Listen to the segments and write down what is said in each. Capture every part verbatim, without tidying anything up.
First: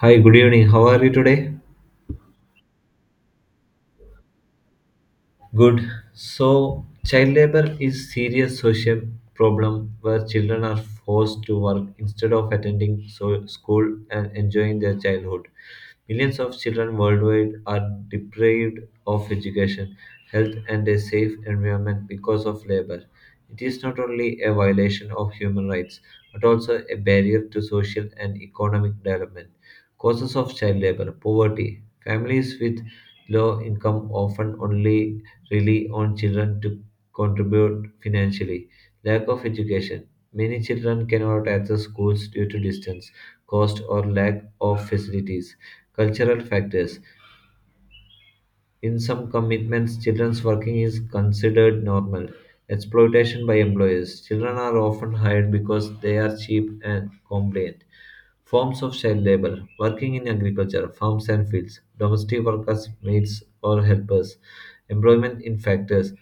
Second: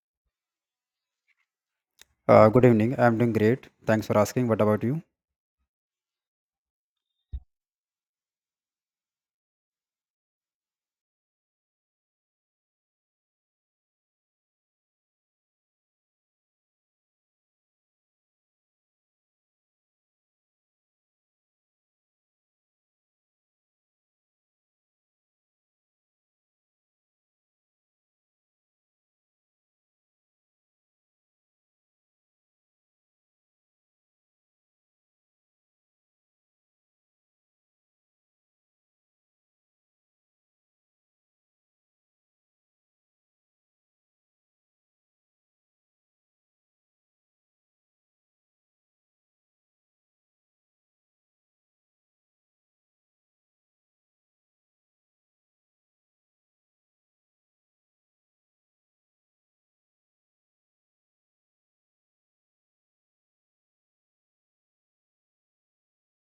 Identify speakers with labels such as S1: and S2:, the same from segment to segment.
S1: Hi, good evening. How are you today?
S2: Uh, good evening. I'm doing great. Thanks for asking. What about you?
S1: Good. So, child labor is serious social problem where children are forced to work instead of attending so- school and enjoying their childhood. Millions of children worldwide are deprived of education, health, and a safe environment because of labor. It is not only a violation of human rights, but also a barrier to social and economic development. Causes of child labor, poverty. Families with low income often only rely on children to contribute financially. Lack of education. Many children cannot access schools due to distance, cost, or lack of facilities. Cultural factors. In some commitments, children's working is considered normal. Exploitation by employers. Children are often hired because they are cheap and compliant. Forms of child labor. Working in agriculture, farms and fields. Domestic workers, maids, or helpers. Employment in factories,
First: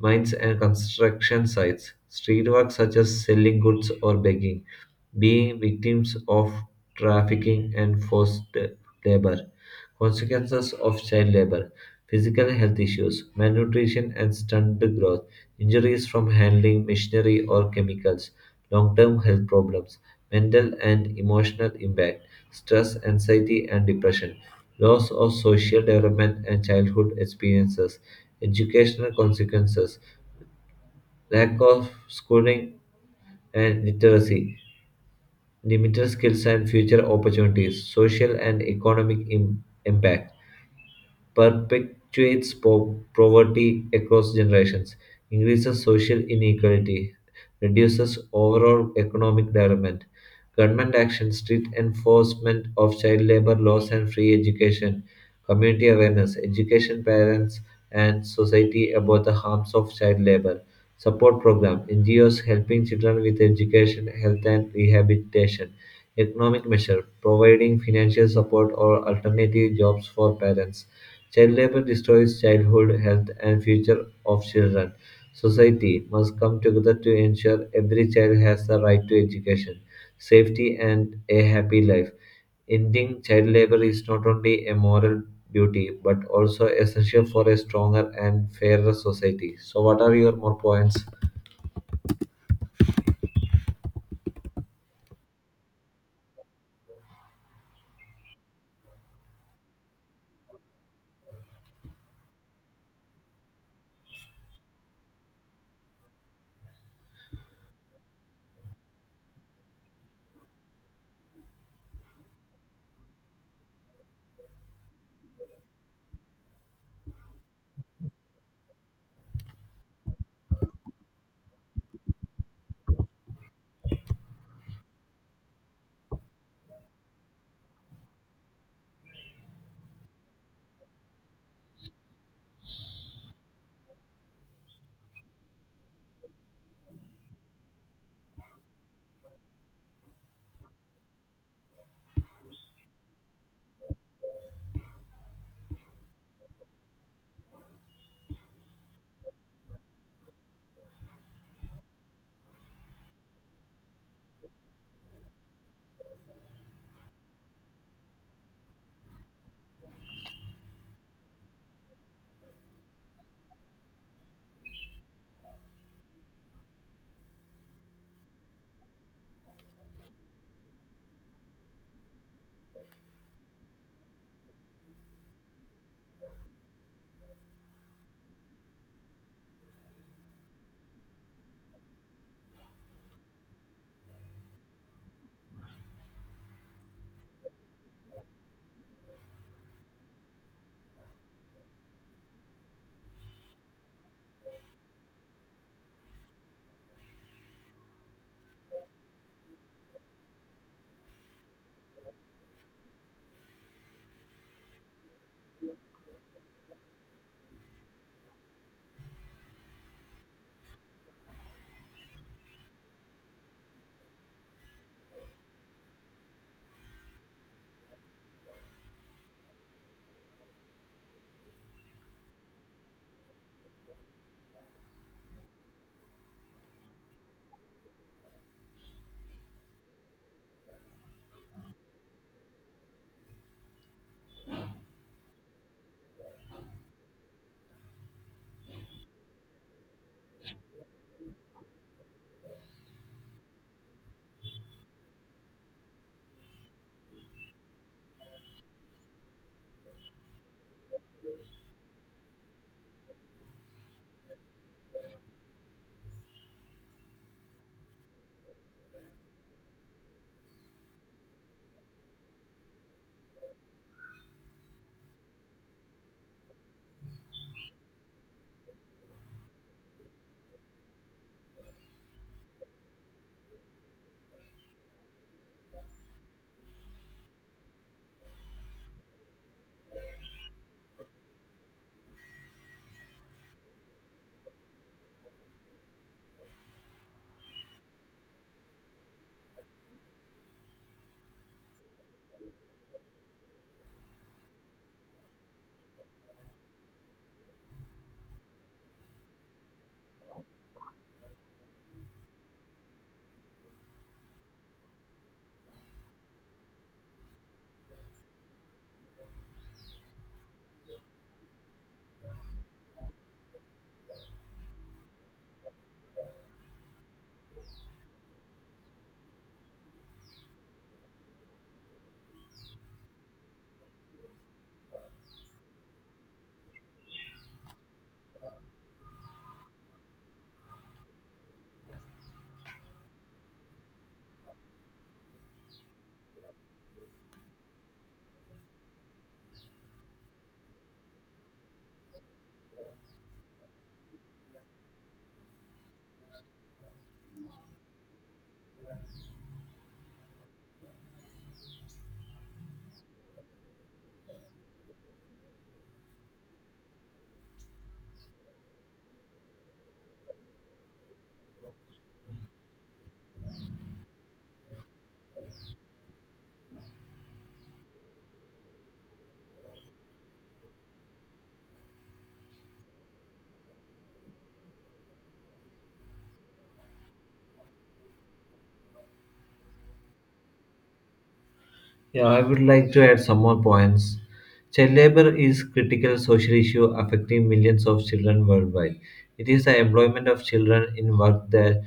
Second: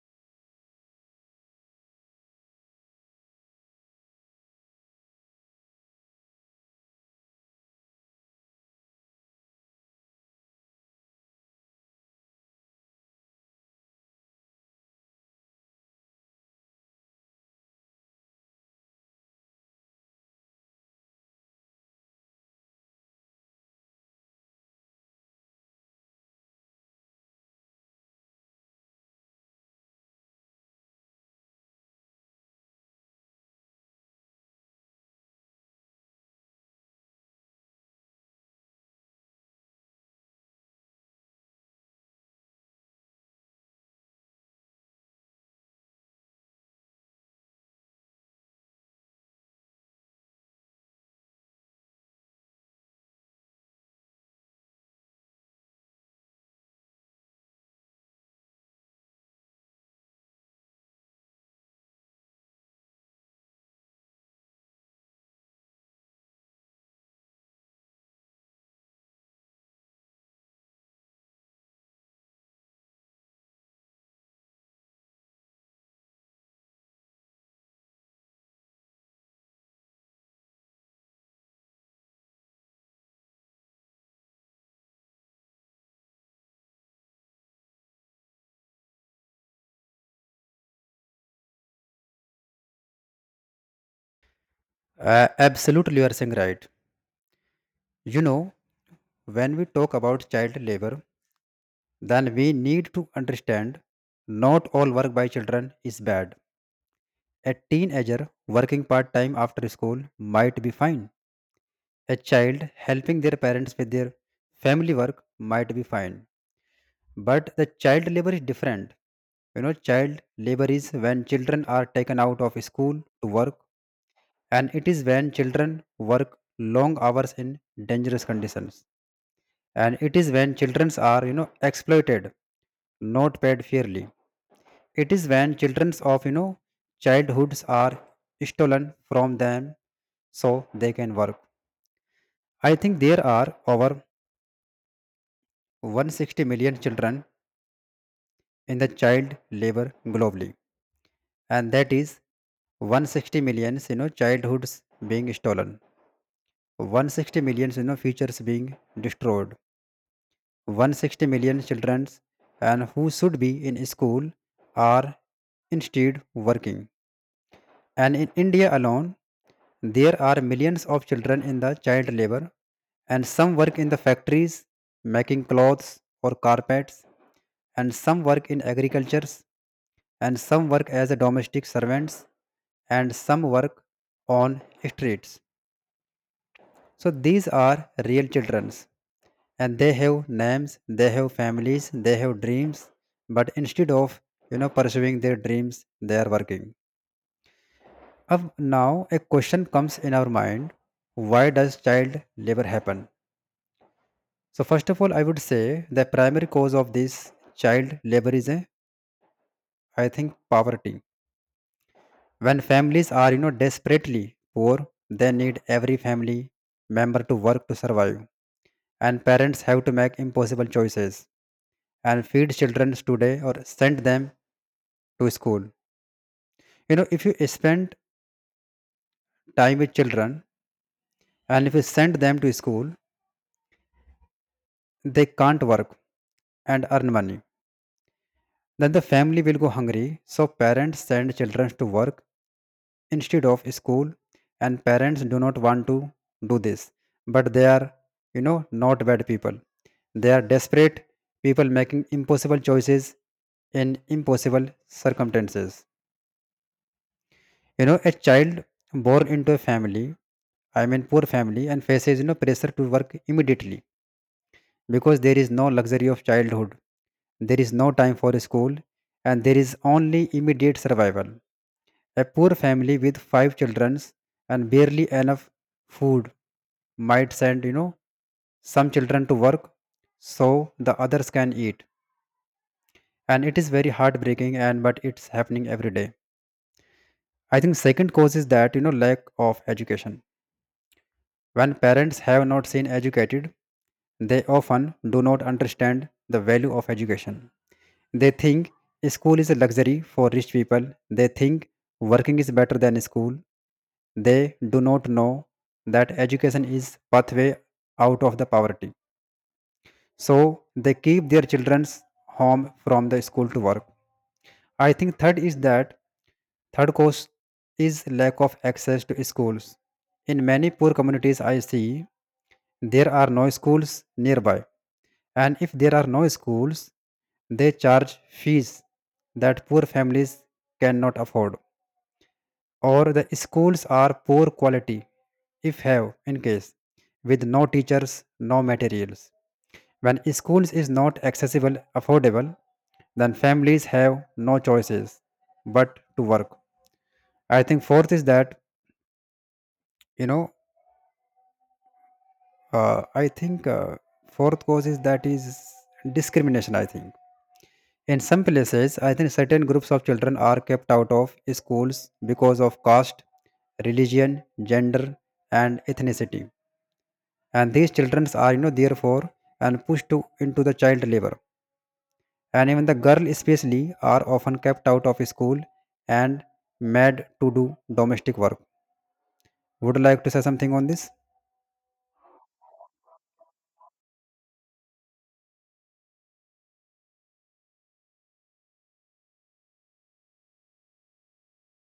S1: mines and construction sites, street work such as selling goods or begging, being victims of trafficking and forced labor, consequences of child labor, physical health issues, malnutrition and stunted growth, injuries from handling machinery or chemicals, long term health problems, mental and emotional impact, stress, anxiety, and depression. Loss of social development and childhood experiences, educational consequences, lack of schooling and literacy, limited skills and future opportunities, social and economic Im- impact perpetuates po- poverty across generations, increases social inequality, reduces overall economic development. Government action, strict enforcement of child labor laws and free education, community awareness, education parents and society about the harms of child labor. Support program, N G Os helping children with education, health and rehabilitation. Economic measure, providing financial support or alternative jobs for parents. Child labor destroys childhood, health, and future of children. Society must come together to ensure every child has the right to education, safety, and a happy life. Ending child labor is not only a moral duty but also essential for a stronger and fairer society. So, what are your more points?
S2: Uh, absolutely, you are saying right. You know, when we talk about child labor, then we need to understand not all work by children is bad. A teenager working part time after school might be fine. A child helping their parents with their family work might be fine. But the child labor is different. You know, child labor is when children are taken out of school to work, and it is when children work long hours in dangerous conditions, and it is when children are you know exploited, not paid fairly. It is when children of you know childhoods are stolen from them so they can work. I think there are over one hundred sixty million children in the child labor globally, and that is one hundred sixty million, you know childhoods being stolen. One hundred sixty million, you know futures being destroyed. one hundred sixty million children and who should be in school are instead working. And in India alone, there are millions of children in the child labor, and some work in the factories making clothes or carpets, and some work in agricultures, and some work as a domestic servants, and some work on streets. So these are real childrens and they have names, they have families, they have dreams, but instead of you know pursuing their dreams, they are working. Of Now a question comes in our mind: why does child labor happen? So first of all, I would say the primary cause of this child labor is a, I think poverty. When families are, you know, desperately poor, they need every family member to work to survive, and parents have to make impossible choices and feed children today or send them to school. You know, if you spend time with children and if you send them to school, they can't work and earn money. Then the family will go hungry. So parents send children to work instead of school, and parents do not want to do this. But they are, you know, not bad people. They are desperate people making impossible choices in impossible circumstances. You know, a child born into a family, I mean poor family, and faces you know pressure to work immediately because there is no luxury of childhood. There is no time for school, and there is only immediate survival. A poor family with five children and barely enough food might send you know some children to work so the others can eat. And it is very heartbreaking, and but it's happening every day. I think second cause is that, you know, lack of education. When parents have not seen educated, they often do not understand the value of education. They think school is a luxury for rich people. They think working is better than school. They do not know that education is pathway out of the poverty. So they keep their children's home from the school to work. I think third is that Third cause is lack of access to schools. In many poor communities I see there are no schools nearby. And if there are no schools, they charge fees that poor families cannot afford, or the schools are poor quality, if have in case, with no teachers, no materials. When schools is not accessible, affordable, then families have no choices but to work. I think fourth is that you know uh, I think uh, Fourth cause is that is discrimination. I think in some places, I think certain groups of children are kept out of schools because of caste, religion, gender, and ethnicity. And these children are, you know, therefore, and pushed to, into the child labor. And even the girl, especially, are often kept out of school and made to do domestic work. Would you like to say something on this?
S1: Yeah, I would like to add some more points. Child labor is critical social issue affecting millions of children worldwide. It is the employment of children in work that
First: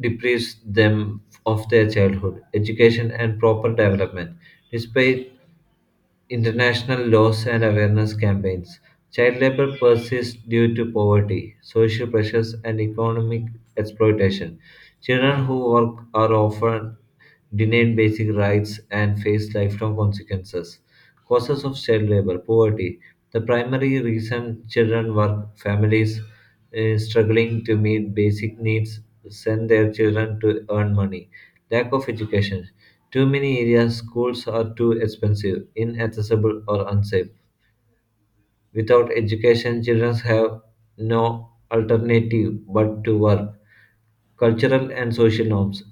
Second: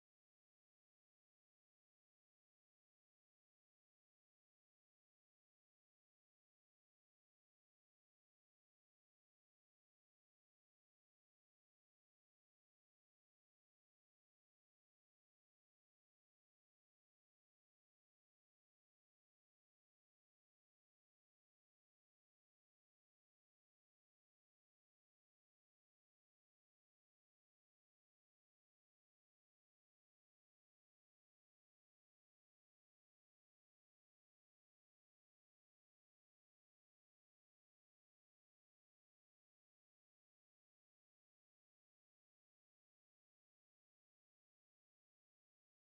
S1: deprives them of their childhood education and proper development. Despite international laws and awareness campaigns, child labor persists due to poverty, social pressures, and economic exploitation. Children who work are often denied basic rights and face lifelong consequences. Causes of child labor poverty. The primary reason children work, families eh, struggling to meet basic needs send their children to earn money. Lack of education. Too many areas, schools are too expensive, inaccessible, or unsafe. Without education, children have no alternative but to work. Cultural and social norms.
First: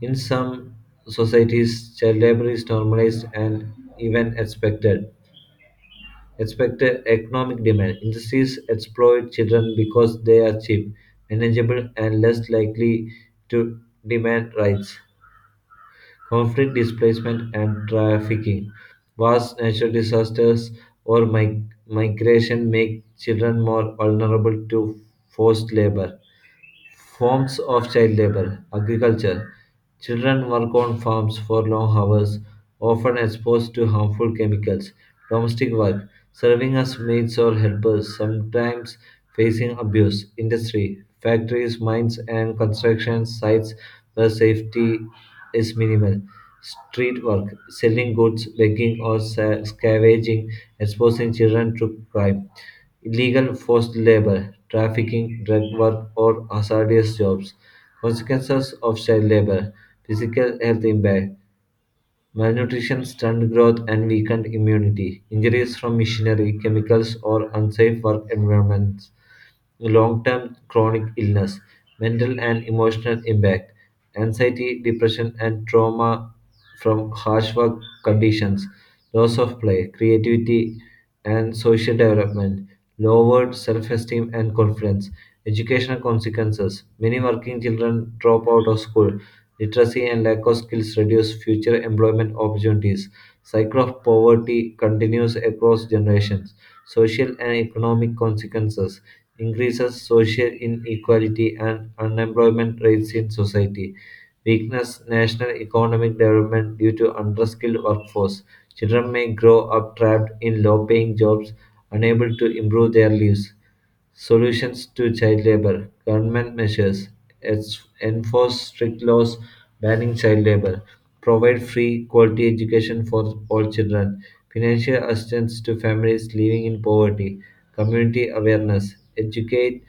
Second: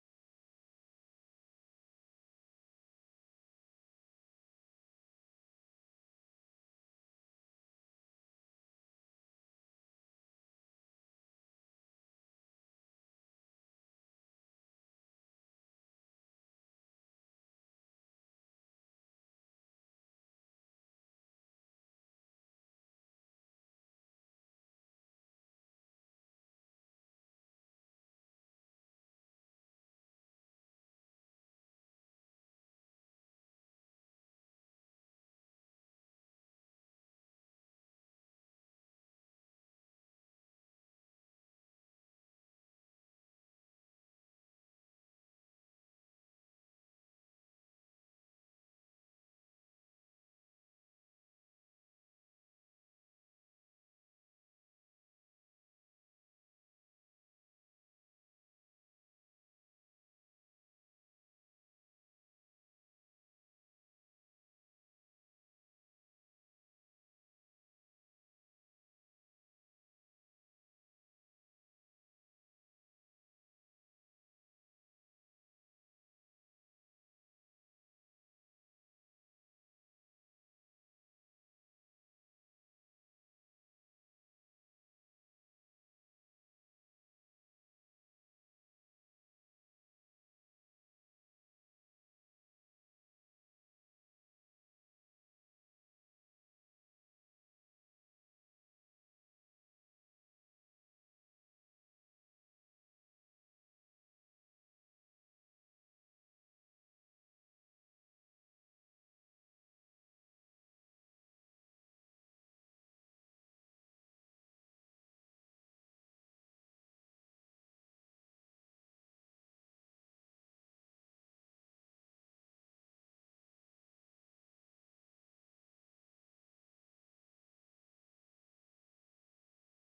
S1: In some societies, child labor is normalized and even expected. Expected economic demand. Industries exploit children because they are cheap, manageable, and less likely to demand rights. Conflict, displacement, and trafficking. Vast natural disasters, or mig- migration make children more vulnerable to forced labor. Forms of child labor, agriculture. Children work on farms for long hours, often exposed to harmful chemicals. Domestic work, serving as maids or helpers, sometimes facing abuse. Industry, factories, mines, and construction sites where safety is minimal. Street work, selling goods, begging, or sa- scavenging, exposing children to crime, illegal forced labor, trafficking, drug work, or hazardous jobs. Consequences of child labor, physical health impact, malnutrition, stunted growth, and weakened immunity, injuries from machinery, chemicals, or unsafe work environments, long term chronic illness, mental and emotional impact, anxiety, depression, and trauma from harsh work conditions, loss of play, creativity, and social development, lowered self esteem and confidence, educational consequences. Many working children drop out of school, literacy and lack of skills reduce future employment opportunities, cycle of poverty continues across generations, social and economic consequences. Increases social inequality and unemployment rates in society, weakness national economic development due to underskilled workforce. Children may grow up trapped in low-paying jobs, unable to improve their lives. Solutions to child labor. Government measures. Ens- Enforce strict laws banning child labor. Provide free quality education for all children. Financial assistance to families living in poverty. Community awareness. Educate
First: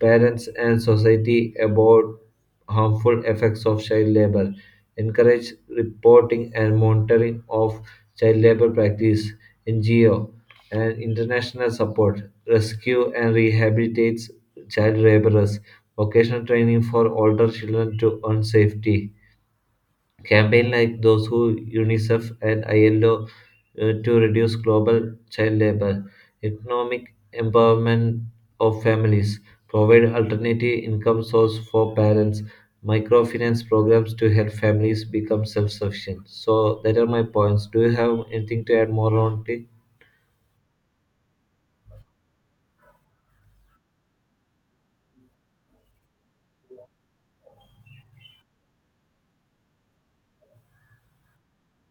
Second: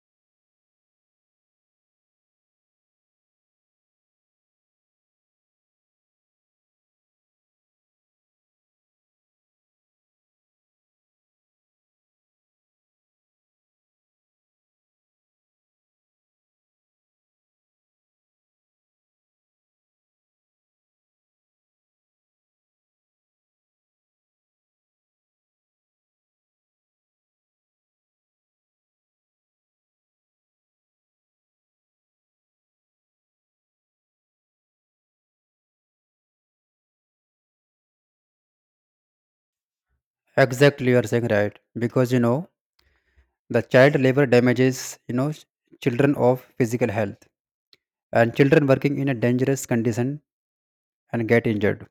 S1: parents and society about harmful effects of child labor, encourage reporting and monitoring of child labor practice, N G O, and international support, rescue and rehabilitates child laborers, vocational training for older children to earn safety. Campaigns like those who UNICEF and I L O, uh, to reduce global child labor, economic empowerment of families, provide alternative income source for parents, microfinance programs to help families become self-sufficient. So that are my points. Do you have anything to add more on it?
S2: Exactly, you are saying right. Because you know, the child labor damages, you know, ch- children of physical health, and children working in a dangerous condition and get injured.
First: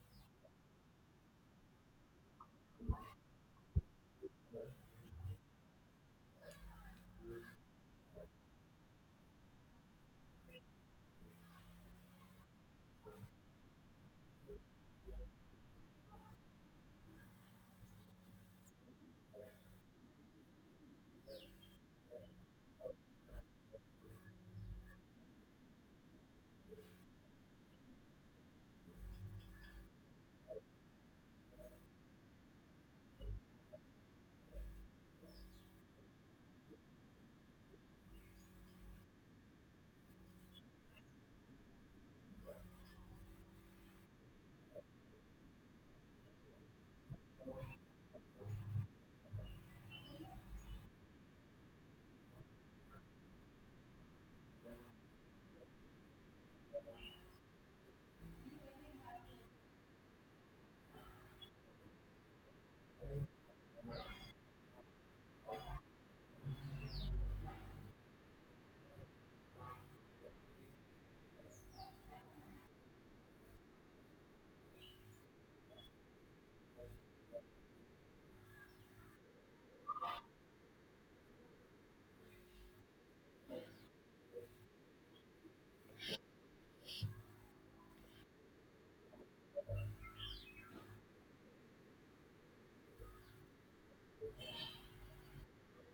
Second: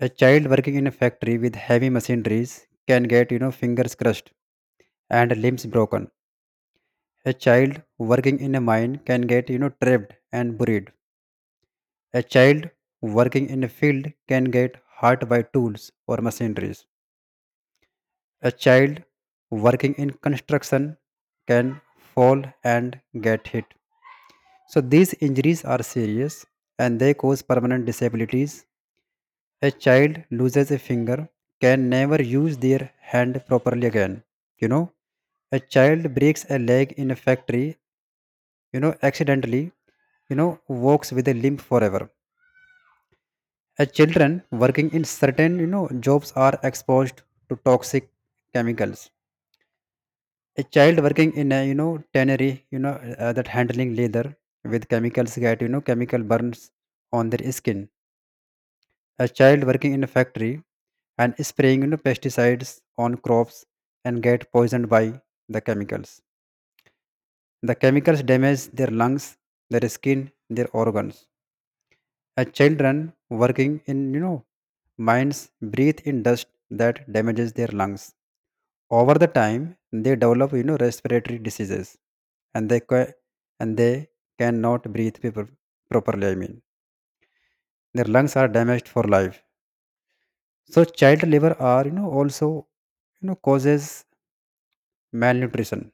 S2: A child working in a factory with heavy machineries can get, you know, fingers crushed and limbs broken. A child working in a mine can get, you know, trapped and buried. A child working in a field can get hurt by tools or machineries. A child working in construction can fall and get hit. So these injuries are serious and they cause permanent disabilities. A child loses a finger, can never use their hand properly again. You know, a child breaks a leg in a factory, you know, accidentally, you know, walks with a limp forever. A children working in certain, you know, jobs are exposed to toxic chemicals. A child working in a, you know, tannery, you know, uh, that handling leather with chemicals get, you know, chemical burns on their skin. A child working in a factory and spraying, you know, pesticides on crops and get poisoned by the chemicals. The chemicals damage their lungs, their skin, their organs. As children working in, you know, mines breathe in dust that damages their lungs. Over the time, they develop, you know, respiratory diseases, and they ca- and they cannot breathe people properly. I mean, their lungs are damaged for life. So child labor are, you know, also, you know, causes malnutrition,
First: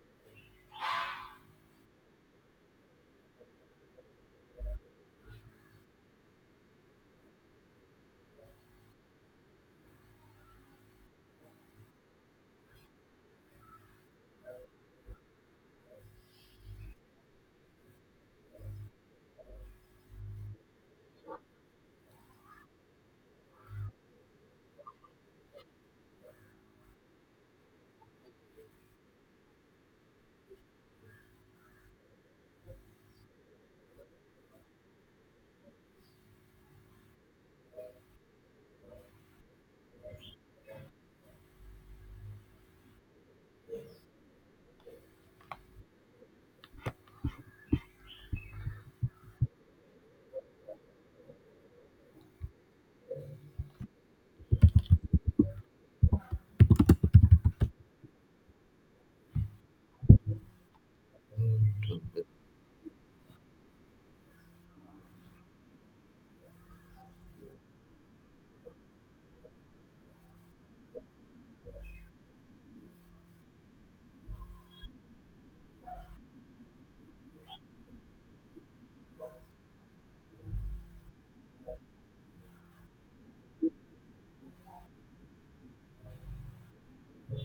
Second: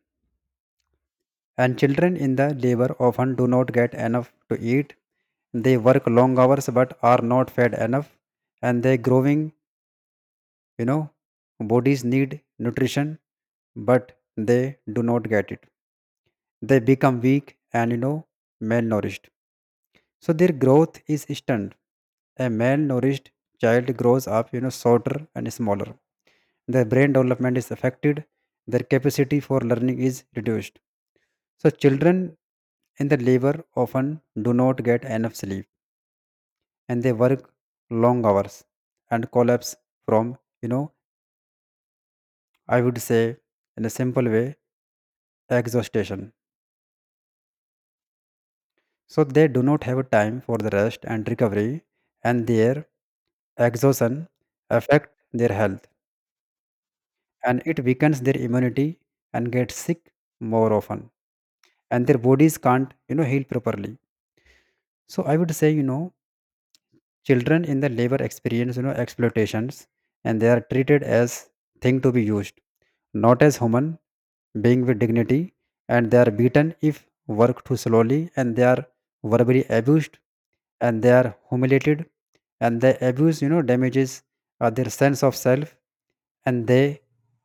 S2: and children in the labor often do not get enough to eat. They work long hours but are not fed enough, and their growing, you know, bodies need nutrition, but they do not get it. They become weak and, you know, malnourished. So their growth is stunned. A malnourished child grows up, you know, shorter and smaller. Their brain development is affected. Their capacity for learning is reduced. So children in the labor often do not get enough sleep, and they work long hours and collapse from, you know, I would say in a simple way, exhaustion. So they do not have time for the rest and recovery, and their exhaustion affect their health, and it weakens their immunity and gets sick more often, and their bodies can't, you know, heal properly. So I would say, you know, children in the labor experience, you know, exploitations, and they are treated as thing to be used, not as human being with dignity, and they are beaten if work too slowly, and they are verbally abused, and they are humiliated, and the abuse, you know, damages uh, their sense of self, and they,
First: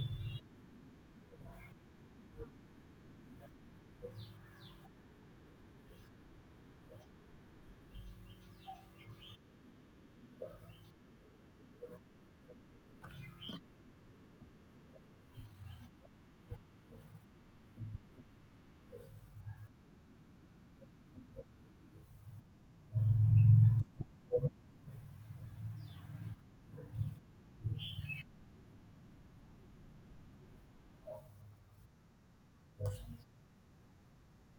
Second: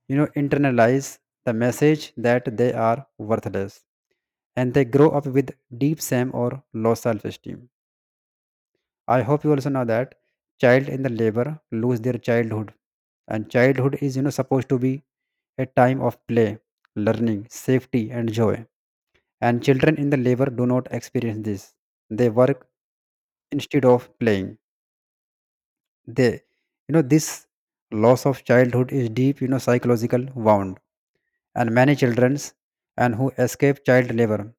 S2: you know, internalize the message that they are worthless, and they grow up with deep shame or low self-esteem. I hope you also know that child in the labor lose their childhood, and childhood is, you know, supposed to be a time of play, learning, safety, and joy. And children in the labor do not experience this. They work instead of playing. They, you know, this loss of childhood is deep, you know, psychological wound. And many childrens and who escape child labor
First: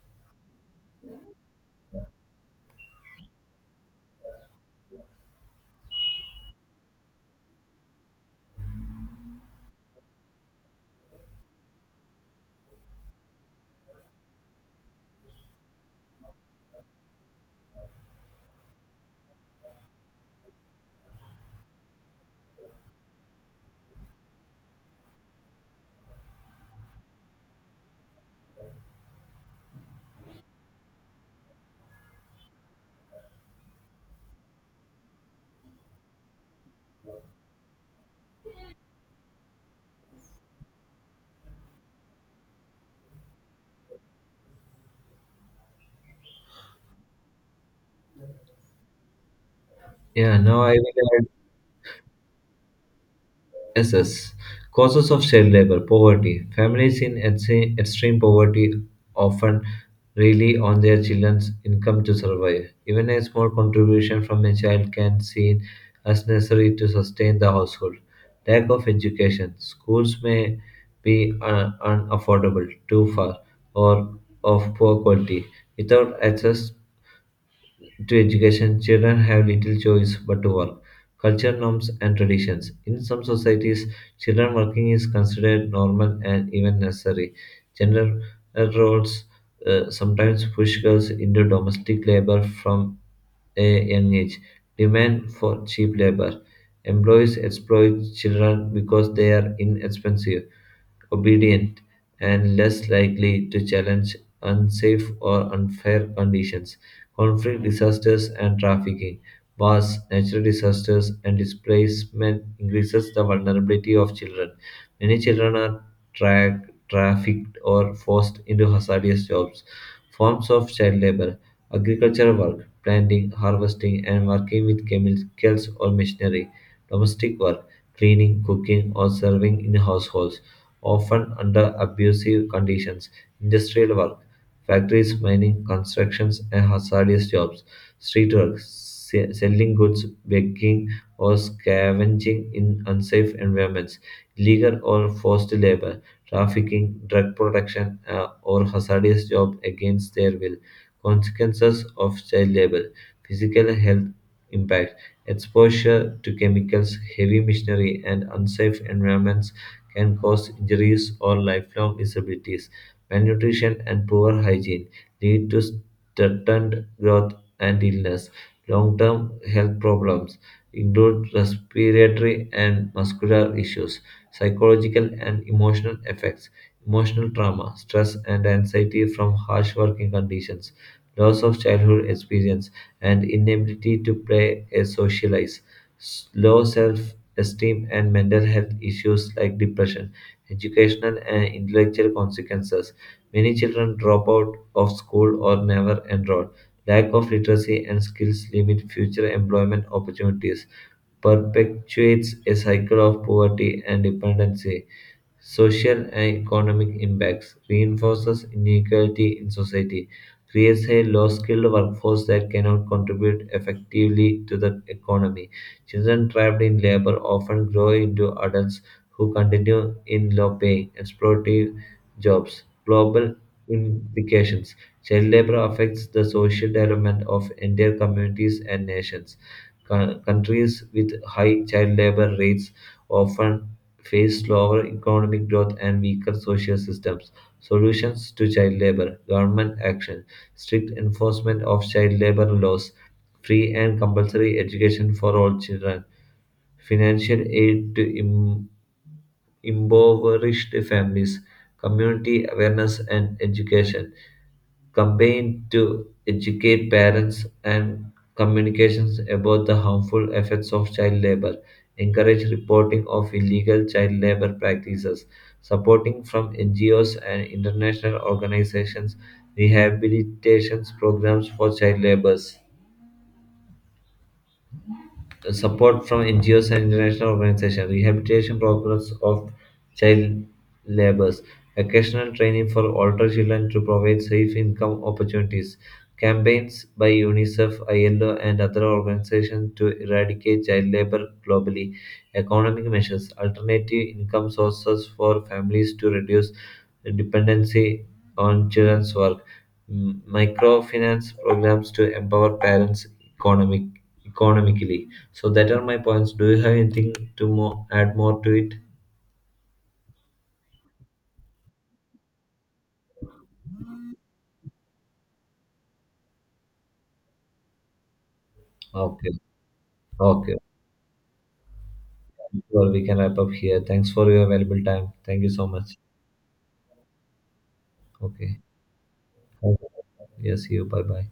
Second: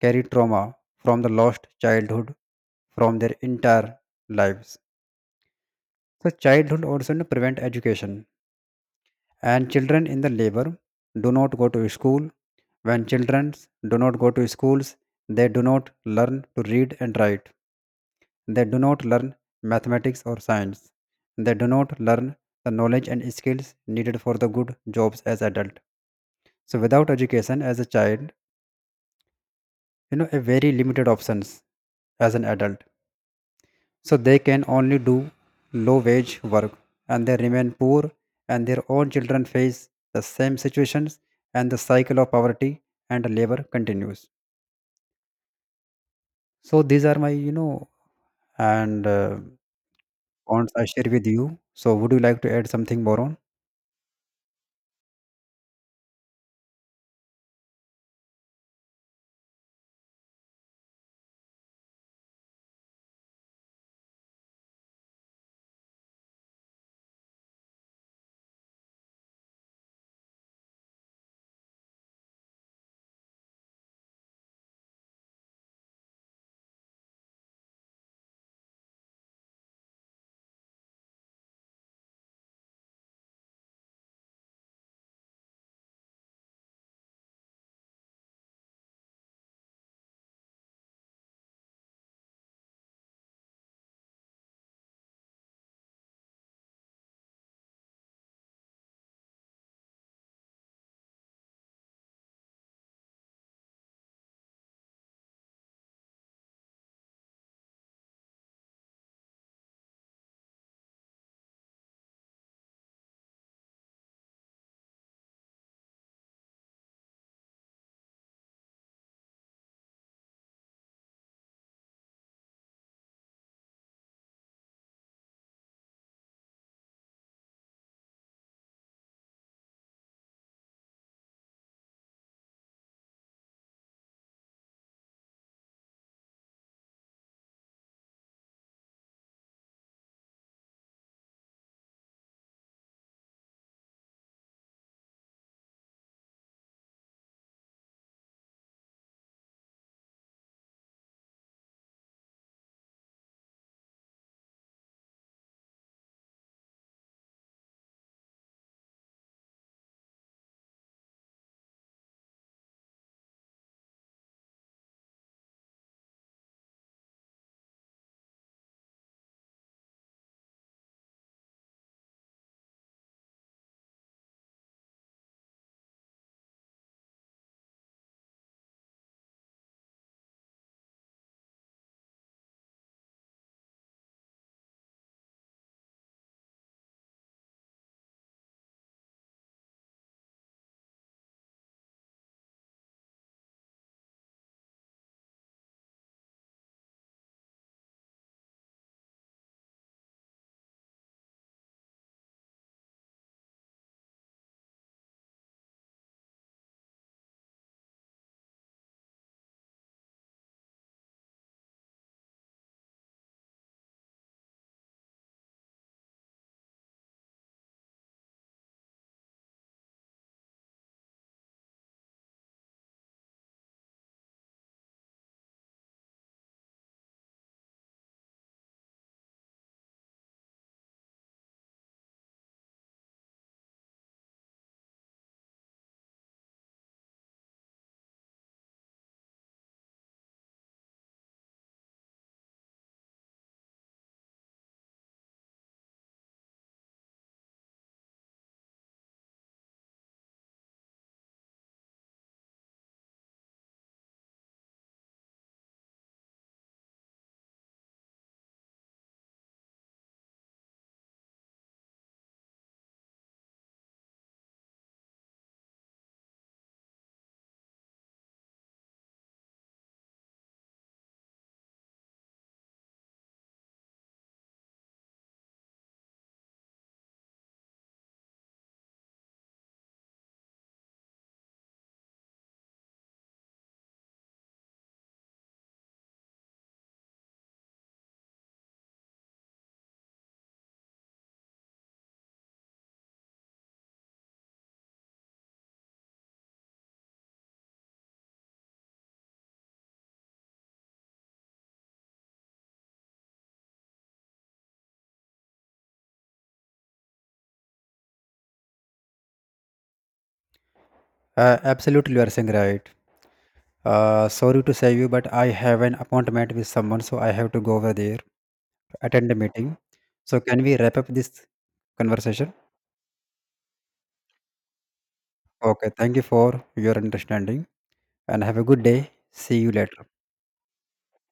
S2: carry trauma from the lost childhood from their entire lives. So childhood also, you know, prevent education, and children in the labor do not go to school. When children do not go to schools, they do not learn to read and write. They do not learn mathematics or science. They do not learn the knowledge and skills needed for the good jobs as adult. So without education as a child, you know, a very limited options as an adult. So they can only do low wage work, and they remain poor, and their own children face the same situations, and the cycle of poverty and labor continues. So these are my, you know, and uh,
S1: Yeah, now I
S2: points I share
S1: will
S2: with you. So would you like to add something more on?
S1: S S. Causes of child labor, poverty. Families in extreme extreme poverty often rely on their children's income to survive. Even a small contribution from a child can seen as necessary to sustain the household. Lack of education. Schools may be un- unaffordable, too far, or of poor quality. Without access to education, children have little choice but to work. Culture norms and traditions. In some societies, children working is considered normal and even necessary. Gender roles uh, sometimes push girls into domestic labor from a young age. Demand for cheap labor. Employees exploit children because they are inexpensive, obedient, and less likely to challenge unsafe or unfair conditions. Conflict disasters and trafficking. Wars, natural disasters, and displacement increases the vulnerability of children. Many children are tra- trafficked or forced into hazardous jobs. Forms of child labor, agricultural work, planting, harvesting, and working with chemicals or machinery, domestic work, cleaning, cooking, or serving in households, often under abusive conditions, industrial work, factories, mining, constructions, and hazardous jobs, street work, se- selling goods, begging, or scavenging in unsafe environments, legal or forced labor, trafficking, drug production, uh, or hazardous jobs against their will, consequences of child labor, physical health impact, exposure to chemicals, heavy machinery, and unsafe environments can cause injuries or lifelong disabilities. Malnutrition and poor hygiene lead to stunted growth and illness, long-term health problems include respiratory and muscular issues, psychological and emotional effects, emotional trauma, stress and anxiety from harsh working conditions, loss of childhood experience, and inability to play and socialize, s- low self esteem and mental health issues like depression, educational and intellectual consequences. Many children drop out of school or never enroll. Lack of literacy and skills limit future employment opportunities, perpetuates a cycle of poverty and dependency, social and economic impacts, reinforces inequality in society, creates a low skilled workforce that cannot contribute effectively to the economy. Children trapped in labor often grow into adults who continue in low paying, exploitative jobs. Global implications. Child labor affects the social development of entire communities and nations. Co- countries with high child labor rates often face slower economic growth and weaker social systems. Solutions to child labor, government action, strict enforcement of child labor laws, free and compulsory education for all children, financial aid to im- impoverished families, community awareness and education, campaign to educate parents and communications about the harmful effects of child labor, encourage reporting of illegal child labor practices, supporting from N G Os and international organizations, rehabilitation programs for child laborers, support from N G Os and international organizations, rehabilitation programs of child laborers, occasional training for older children to provide safe income opportunities, campaigns by UNICEF, I L O, and other organizations to eradicate child labor globally, economic measures, alternative income sources for families to reduce dependency on children's work, m- microfinance programs to empower parents economic, economically. So that are my points. Do you have anything to more add more to it?
S2: Uh, absolutely, you are saying right. Uh, sorry to say you, but I have an appointment with someone, so I have to go over there,
S1: Okay.
S2: attend a meeting. So
S1: Okay.
S2: can we wrap up this conversation?
S1: Well, we can wrap up here. Thanks for your valuable time. Thank you so
S2: Okay,
S1: much.
S2: thank you for your understanding, and have
S1: Okay.
S2: a good day. See you later.
S1: Yes, you. Bye bye.